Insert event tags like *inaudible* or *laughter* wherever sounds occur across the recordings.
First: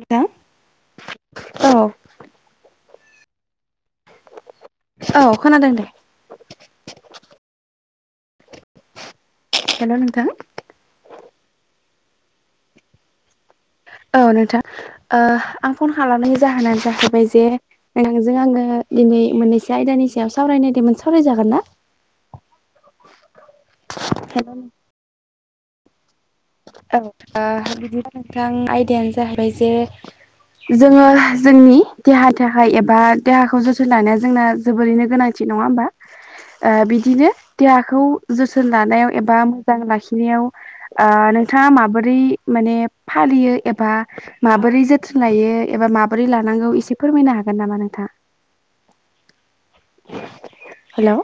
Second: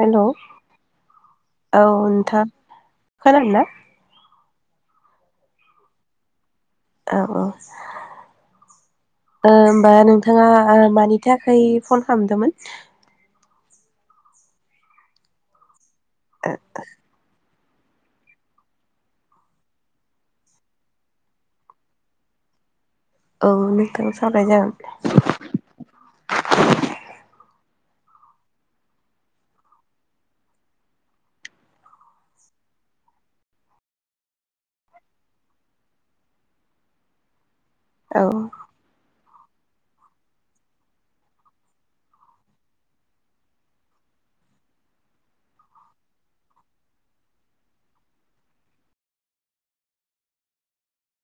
हेल' औ औ नोंथां खानादोना औ खोनादों दे। औ औ हेल' होमबा नोंथां नोंथाङा मानि बिनि थाखाय फन खालामदोंमोन औ नोंथां आं फन खालामनायनि जाहोनानो जाहैबाय जे नोंजों आङो दिनै मोननैसो आयदानि सायाव सावरायनायदोंमोन सावरायजागोन ना *inaudible* औ नोंथां सावराय जागोन दे औ बिदिबा नोंथां आयदायानो जाहैबाय जे जोङो जोंनि देह थाखाय एबा देहाखौ जोथोन लानाया जोंना जोबोरैनो गोनांथि नङा होमबा ओ बिदिनो देहाखौ औ जोथोन लानायाव एबा मोजां लाखिनायाव बिथा माबोरै म फालियो एबा माबोरै जोथोन लायो एबा माबोरै लानानै। नौ एसे फोरमायनो हागोन नामा नोंथां? हेल'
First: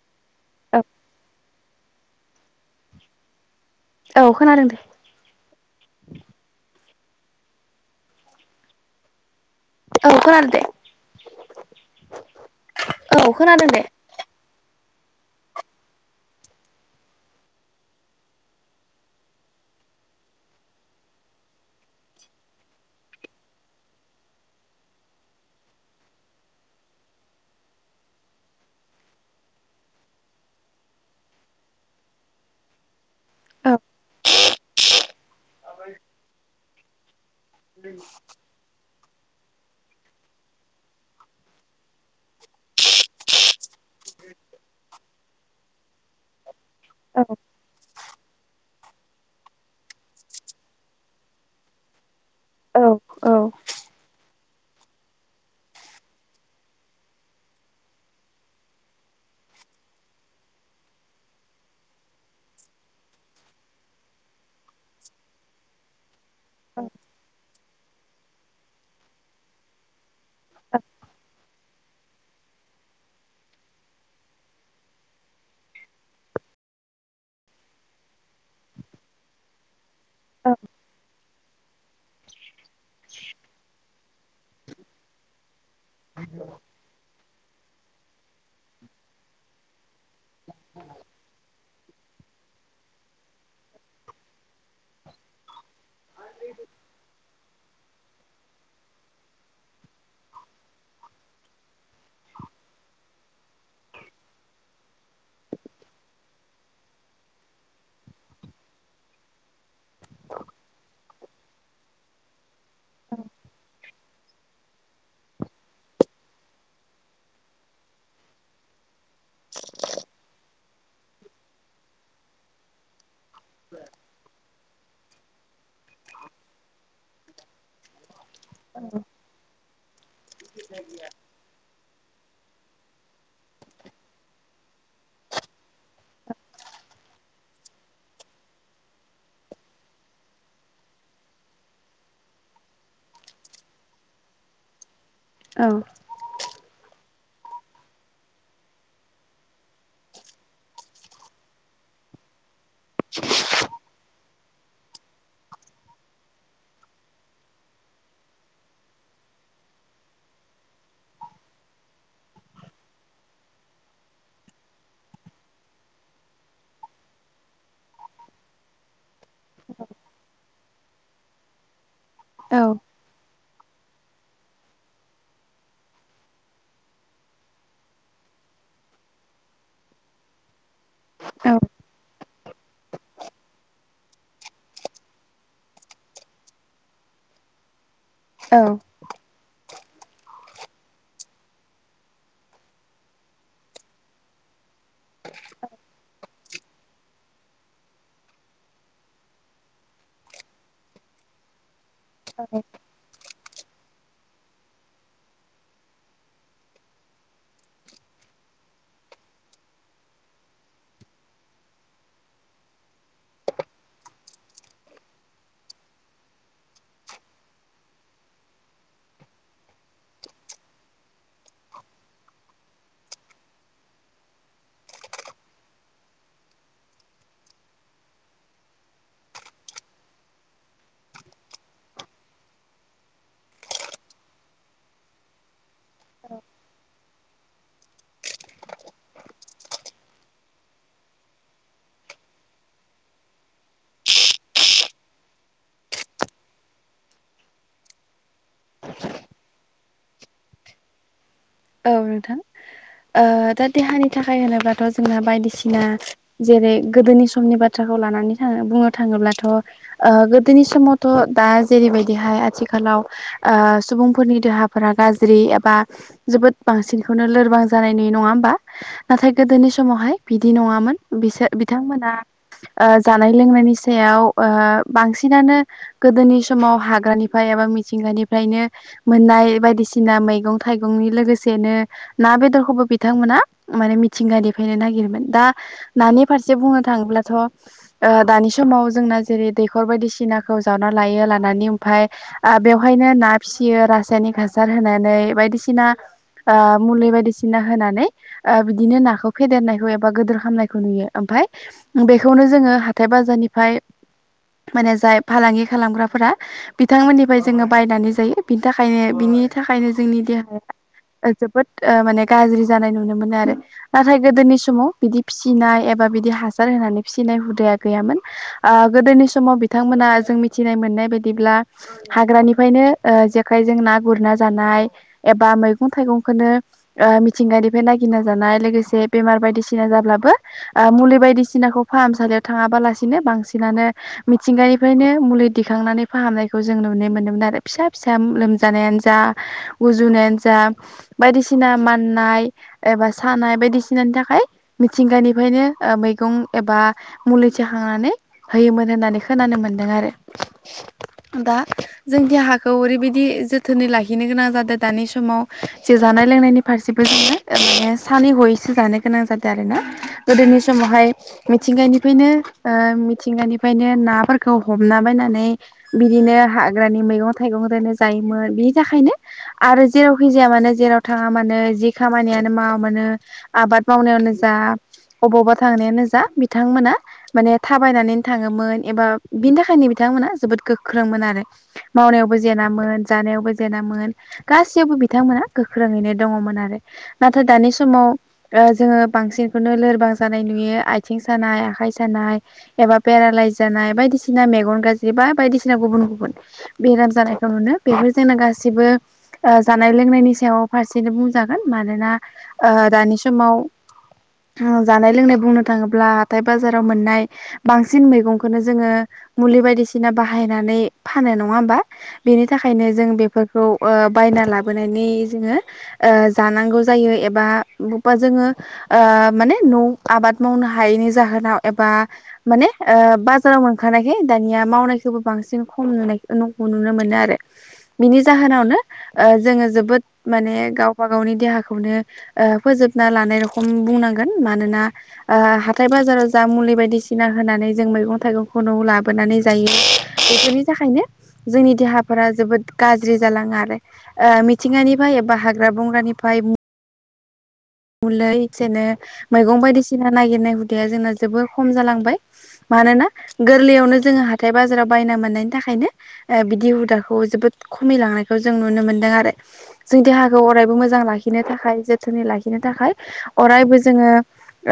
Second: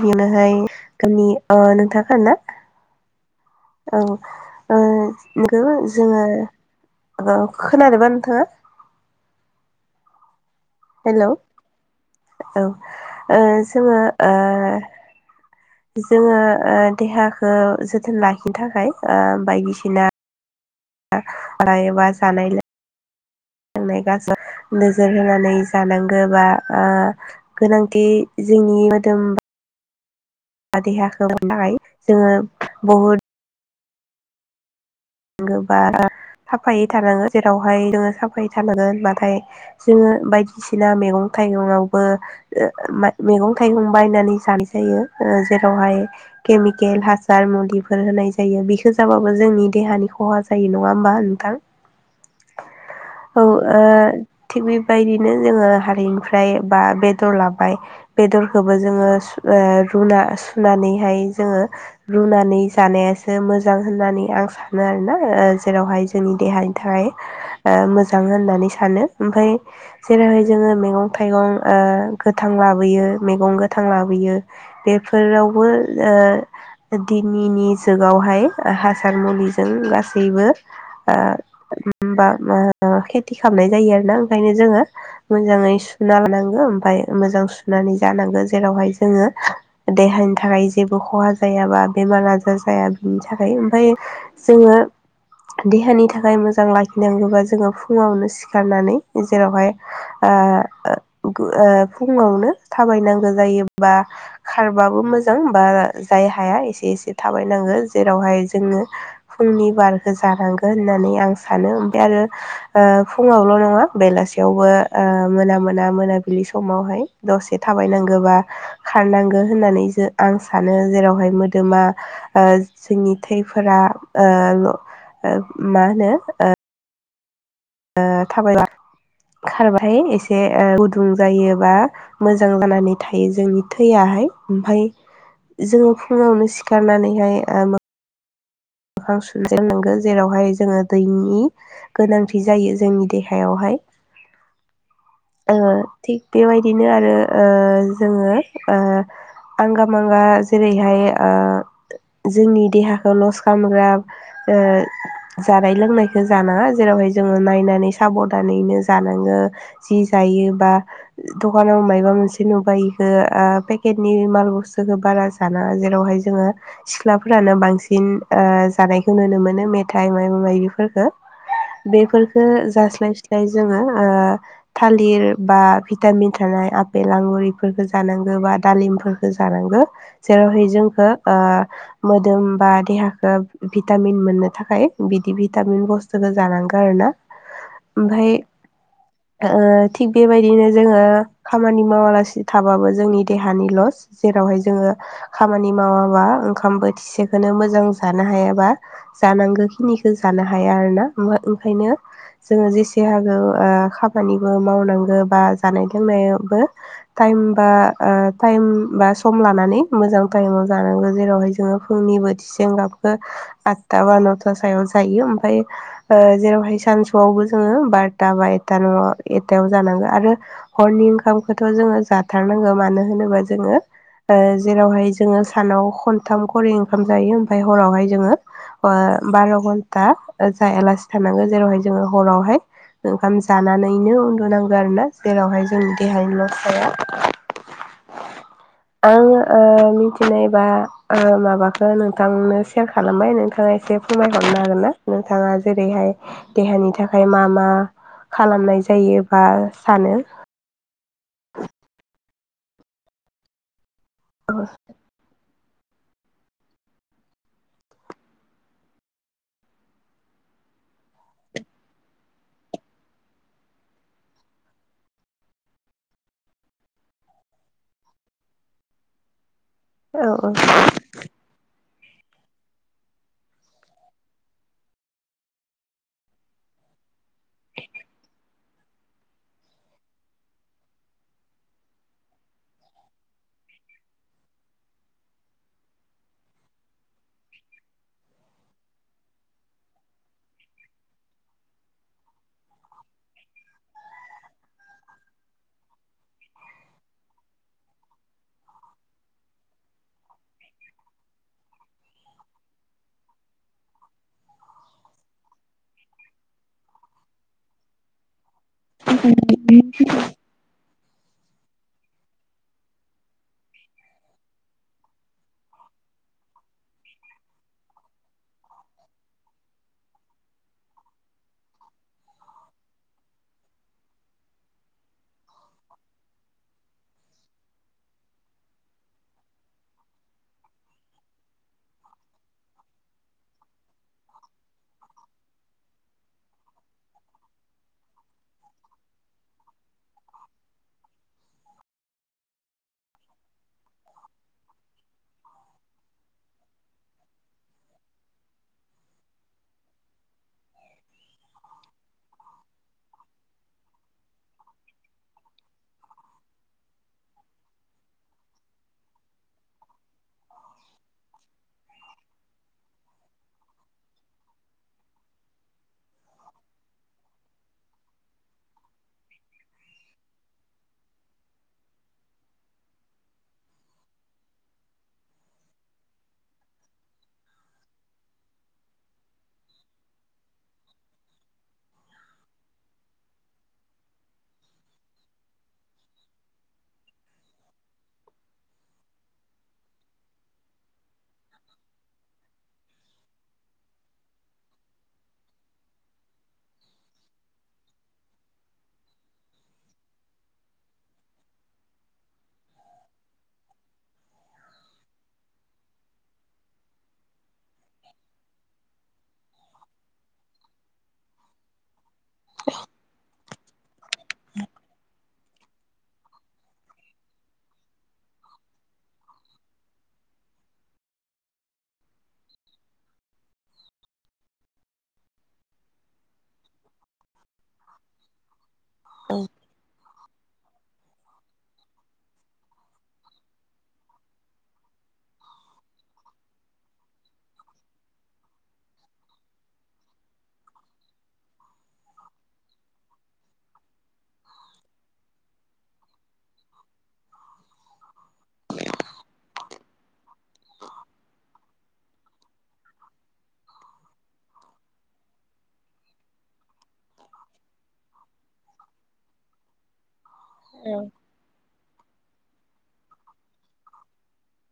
बेनोहाय औ गनि नोंथाङाख ना औ खोनादों दे। *unintelligible* जोङो औ खोनादोंबा नोंथाङा? औ खोनादो दे। हेल' औ औ खोनादों दे। जोङो *inaudible* जोङो ओ देहाखौ जोथोन लाखिनो थाखाय बायदिसिना फरायोबा जानायलाय जोंनाय गास नोजोर होनानै जानांगौ बा गोनांथि जोंनि मोदोम देहाखौ थाखाय जोङो बहुद *unintelligible* बा साफायै थानांगो जेरावहाय जोङो साफायै थानांगोन होनबाथाय जोङो बायदिसिना मैगं थाइगङावबो मैगं थाइगं बायनानै दानाय जायो जेरावहाय केमिकेल औ हासार मुलिफोर होनाय जायो बेखौ जाबाबो जोंनि देहानि। खहा जायो नङा होमबा नोंथां औ। थिग बेबायदिनो जोङो हारिनिफ्राय बा बेदर लाबाय बेदरखौबो जोङो। रुना सुनानैहाय जोङो रुनानै जानायासो मोजां होननानै आं सानो ना जेरावहाय जोंनि देहानि थाखाय मोजां होननानै सानो ओमफ्राय। जेरैहाय जोङो मैगं थाइगं गोथां लाबोयो मैगं गोथां लाबोयो बे बेफोरावबो ओ दिनैनि जुगावहाय हाजार मुलि जों गासैबो खेथि खालामनाय जायो आरोना ओंखायनो जोङो मोजाङै सुना लानांगौ ओमफ्राय मोजां सुनानै जानांगौ जेरावहाय जोङो देहानि थाखाय जेबो खहा जायाबा बेमार आजार जाया बिनि थाखाय ओमफ्राय जोङो देहानि थाखाय मोजां लाखिनांगौबा जोङो फुङावनो सिखारनानै जेरावहाय फुङावनो थाबायनांगौ जायोबा खारबाबो मोजां बा जाय हाया एसे एसे थाबायनांगो जेरावहाय जोङो फुंनि बारखो जानांगो होननानै आं सानो ओमफ्राय आरो फुङावल' नङा बेलासि यावबो ओ मोना मोना मोनाबिलि समावहाय दसे थाबायनांगौबा खारनांगौ होननानै जो आं सानो जेरावहाय मोदोमा जोंनि थैफोरा ओ मा होनो थाबाय *unintelligible* खारबायाहाय एसे गुदुं जायोबा मोजां जानानै थायो जोंनि थैयाहाय ओमफाय जोङो फुङावनो सिखारनानैहाय मोखां सुजेननांगौ जेरावहाय जोङो दैनि गोनांथि जायो जोंनि देहायावहाय *inaudible* ओ थिग बेबायदिनो आरो जोङो आंगा मांगा जेरैहाय ओ जोंनि देहाखौ लस खालामग्रा ओ जानाय लोंनायखौ जानाङा जेरावहाय जोङो नायनानै साबधानैनो जानांगो ओ जायो दखानाव माबा मोनसे नुबाय इखो ओ पेकेटनि माल बुस्थुखौ बारा जानाङा जेरावहाय जोङो सिख्लाफोरानो बांसिन जानायखौ नुनो मोनो मेथाइ माबा मायबिफोरखो बेफोरखो औ जास्लायस्लाय जोङो थालिर बा भिटामिन थानाय आपेल आंगुर इफोरखौ जानांगौ बा दालिमफोरखौ जानांगौ जेरावहाय जोंखौ मोदोम बा देहा भिटामिन मोननो थाखाय बिदि भिटामिन बुस्थुखौ जानांगौ आरोना ओमफाय औ ओ थिग बेबायदिनो जोङो खामानि मावालासे थाबाबो जोंनि देहानि लस जेरावहाय जोङो खामानि मावाबा ओंखाम बोथिसेखौनो मोजां जानो हायाबा जानांगौ खिनिखौ जानो हाया आरोना ओंखायनो जोङो जेसे हागौ खामानिबो मावनांगौ बा जानाय लोंनायावबो टाइमबा सम लानानै मोजां टाइमाव जानांगौ जेरावहाय जोङो फुंनि *unintelligible* आठथा बा नयथासोआव जायो ओमफ्राय जेरावहाय सानसुआवबो जोङो बारथा बा एथा न' एथायाव जानांगोन आरो हरनि इखामखौथ' जोङो जाथारनांगौ मानो होनोबा जोङो जेरावहाय जोङो सानाव खनथामकरि ओंखाम जायो ओमफाय हरावहाय जोङो बार' घन्टा जाया लासि थानांगो जेरावहाय जोङो हरावहाय ओंखाम जानानैनो उन्दुनांगौ आरोना जेरावहाय जोंनि देहानि लस जाया। *inaudible* आङो मिथिनायबा माबाखो नोंथांनो सेयार खालामबाय नोंथाङा एसे फोरमायहरनो हागोनना नोंथाङा जेरैहाय देहानि थाखाय मा-मा ओ खालामनाय जायो बा सानो औ नोंथां ओ दा देहानि थाखाय होनोबाथ' जोंना बायदिसि -ना जेरै गोदोनि समनि बाथ्राखौ लानानै थाङो बुंनो थाङोब्लाथ' गोदोनि समावथ' दा जेरैबायदिहाय आथिखालाव सुबुंफोरनि देहाफोरा गाज्रि एबा बा जोबो बांसिनखौनो लोरबां जानायनि नङा होमबा नाथाय गोदोनि समावहाय औ बिदि नङामोन बिसो बिथांमो ना जानाय लोंनायनि सायाव बांसिनानो गोदोनि समाव हाग ग्रानिफ्राय आरो मिथिंगानिफ्राय मोननाय बायदिसिना मैगं थाइगं लोगोसेनो ना बेदरखौबो बिथांमोना माने मिथिंगानिफ्रायनो नागिरबाय दा नानि फारसे बुंनो थाङोब्लाथ' ओ दानि समाव जोंना जेरै दैखर बायदिसिनाखौ जाव -ना लायो लानानै ओमफ्राय बेवहायनो ना फिसियो रासायनारि हासार होनानै बायदिसिना *unintelligible* मुलि बायदिसिना होनानै बिदिनो नाखौ फेदेरनायखौ एबा गोदोर खालामनायखौ नुयो बेखौनो जोङो हाथाइ बाजारनिफ्राय माने जाय फालांगि खालामग्राफोरा बिथांमोननिफ्राय जोङो बायनानै जायो बिनि थाखायनो बिनि थाखायनो जोंनि देहाया ओ जोबोद ओ माने गाज्रि जानाय नुनो मोनो आरो नाथाय गोदोनि समाव बिदि फिसिनाय एबा बिदि हासार होनानै फिसिनाय हुदाया गैयामोन। ओ गोदोनि समाव बिथांमोना जों मिथिनाय मोननाय बायदिब्ला हाग्रानिफ्रायनो ओ जेखाइजों ना गुरना जानाय एबा मैगं थाइगंखोनो मिथिंगानिफ्राय नागिरना जानाय लोगोसे बेमार बायदिसिना जाब्ला बो ओ मुलि बायदिसिनाखौ फाहामसालियाव थाङाबालासिनो बांसिनानो मिथिंगानिफ्रायनो मुलि दिखांनानै फाहामनायखौ जों नुनो मोनोमोन आरो फिसा फिसा लोमजानायानो जा गुजुनायानो जा बायदिसिना माननाय एबा सानाय बायदिसिनानि थाखाय मिथिंगानिफ्रायनो ओ मैगं एबा मुलि थिखांनानै होयोमोन होननानै खोनानो मोन दों आरो दा जों देहाखौ ओरैबायदि जोथोनै लाखिनो गोनां जा दो दानि समाव जे जानाय लोंनायनि फारसेबो जोङो ओरैनो सानै हयैसो जानो गोनां जादो आरो। गोदोनि समावहाय मिथिंगानिफ्रायनो ओ मिथिंगानिफ्रायनो नाफोरखौ हमना बायनानै बिदिनो हाग्रानि मैगं थाइगं दोनो जायोमोन बिनि थाखायनो आरो जेरावखि जाया मानो जेराव थाङा मानो जि खामानियानो मावा मानो आबाद मावनायावानो जा अबावबा थांनायानो जा बिथांमोना माने थाबायनानैनो थाङोमोन एबा बिनि थाखायनो बिथां बिथांमोना जोबोद गोख्रोंमोन आरो मावनायावबो जेेनामोन जानायावबो जेेनामोन। गासैयावबो बिथांमोना गोख्रोङैनो दङमोन आरो नाथाय दानि समाव ओ जोंङो बांसिनखौनो लोरबां जानाय नुयो आथिं सानाय आखाइ सानाय एबा पेरालाइस जानाय बायदि बायदिसिना मेगन गाज्रि बा बायदिसिना गुबुन गुबुन बेराम जानायखौ नुनो बेफोर जोंना गासिबो ओ जानाय लोंनायनि सायाव फारसेनो बुंजागोन मानोना ओ दानि समाव ओ जानाय लोंनाय बुंनो थाङोब्ला हाथाय बाजाराव मोननाय बांसिन मैगंखोनो जोंङो मुलि बायदिसिना बाहायनानै फानो नङा होमबा? बेनि थाखायनो जों बेफोरखौ ओ बायना लाबोनायनि जोंङो ओ जानांगौ जायो एबा बबावबा जोङो ओ माने न' आबाद मावनो हायैनि जाहोनाव एबा माने ओ बाजाराव मोनखानायखाय दानिया मावनायखोबो बांसिन खम नुनायखोनो नुनो मोनो आरो बिनि जाहोनाव ओ जोंङो जोबोद माने गावबा गावनि देहा खौनो ओ फोजोबना‌ लानाय रखम बुंनांगोन मानोना ओ हाथाय बाजाराव जा मु लि बायदिसिना होनानै जों मैगं थाइगंखौ न'वाव लाबोनानै जायो बेफोरनि थाखायनो जों नि देहाफोरा जोबोद गाज्रि जालाङो आरो। ओ मिथिंगानिफ्राय एबा हाग्रा बंग्रानिफ्राय नायगिरनाय हुदाया जोंना जोबोर खम जालांबाय। मानोना गोरलैयावनो जोंङो हाथाय बाजाराव बाय ना मोननायनि थाखायनो ओ बिदि हुदाखौ जोबोद खमियलांनाय खौ जों नुनो मोनदों आरो। जों देहाखौ अरायबो मोजां लाखिनो थाखाय जोथोनै लाखि नो थाखाय अरायबो जोङो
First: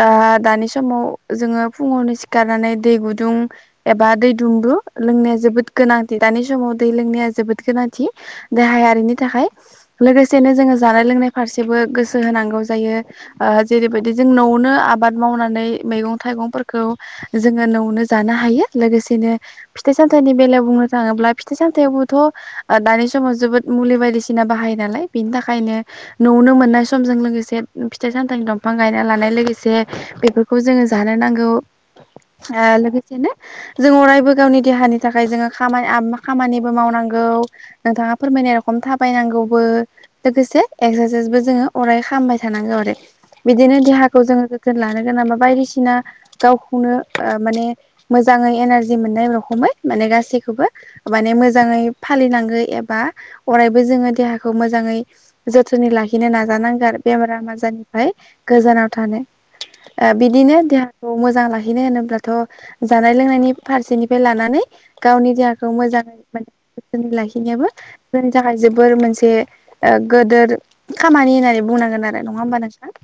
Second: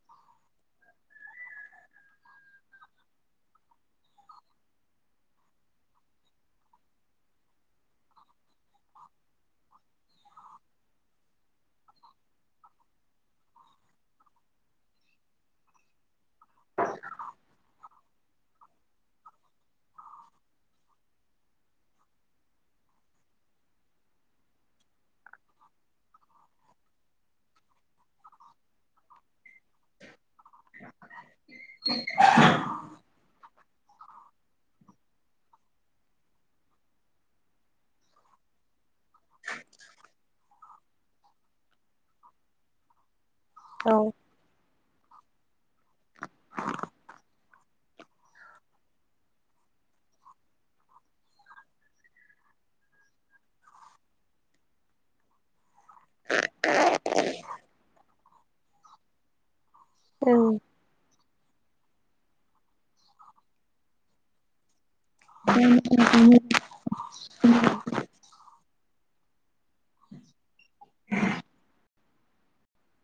ओ दानि समाव जोङो फुङावनो सिखारनानै दै गुदुं एबा दै दुंब्रु लोंनाया जोबोद गोनांथि दानि समाव दै लोंनाया जोबोद गो गोनांथि देहायारिनि थाखाय लोगोसेनो जोङो जानाय लोंनाय फारसेबो गोसो होनांगौ जायो। ओ जेरैबायदि जों नआवनो आबाद मावनानै मैगं थायगंफोरखौ जोंङो नआवनो जानो हायो लोगोसेनो फिथाइ सामथाइनि बेलायाव बुंनो थाङोब्ला फिथाइ सामथायावबोथ' आ दानि समाव जोबोद मुलि बायदिसिना बाहायो नालाय बिनि थाखायनो नआवनो मोननाय समजों लोगोसे फिथाइ सामथाइनि दंफां गायना लानाय लोगो से बेफोरखौ जोंङो जानो नांगौ। ओ लोगोसेनो जों अरायबो गावनि देहानि थाखाय जोङो खामाय आब खामानिबो मावनांगौ नोंथाङा फोरमायनाय रखम थाबायनांगौबो लोगोसे एक्स्रासाइसबो जोंङो अराइ खालामबाय थानांगौ आरो बिदिनो औ देहाखौ जोंङो जोथोन लानो *unintelligible* बायदिसिना गावखौनो ओ माने मोजाङै एनारजि मोननाय रखमै माने गासैखौबो माने मोजाङै फालिनांगो एबा अरायबो जोंङो देहाखौ मोजाङै जोथोनै लाखिनो नाजानांगो आरो। बेमार आजारनिफ्राय गोजानाव थानो। ओ औ बिदिनो देहाखौ मो जां लाखिनो होनोब्लाथ' जानाय लोंनायनि फारसेनिफ्राय लानानै गावनि देहाखौ मोजाङै *unintelligible* थोनै लाखिनायाबो जोंनि थाखाय जोबोर मोनसे गोदोर खामानि होननानै बुंनांगोन आरो नङा होमबा नोंथां।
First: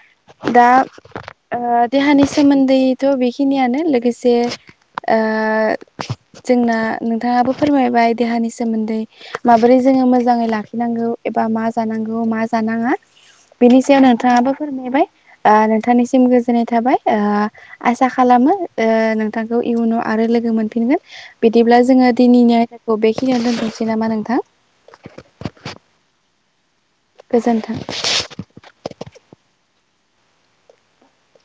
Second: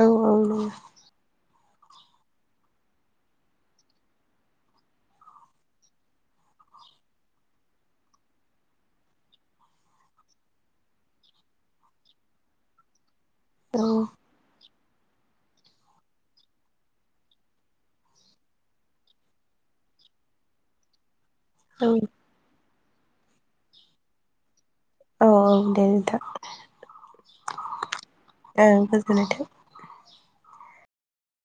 औ औ औ दा देहानि सोमोन्दैथ' बेखिनियानो लोगोसे ओ जोंना नोंथाङाबो फोरमायबाय देहानि सोमोन्दै माबोरै जो मोजाङै लाखिनांगौ एबा मा जानांगौ मा जानाङा बेनि औ सायाव नोंथाङाबो फोरमायबाय। ओ नोंथांनिसिम गोजोननाय थाबाय ओ आसा खालामो ओ नोंथांखौ इयुनाव आरो। लोगो मोनफिनगोन बिदिब्ला जोंङो औ दिनैनि आयदाखौ बेखिनियावनो दोनथ'नोसै नामा नोंथां। औ औ दे नोंथां गोजोन्थों। ओं गोजोनथों।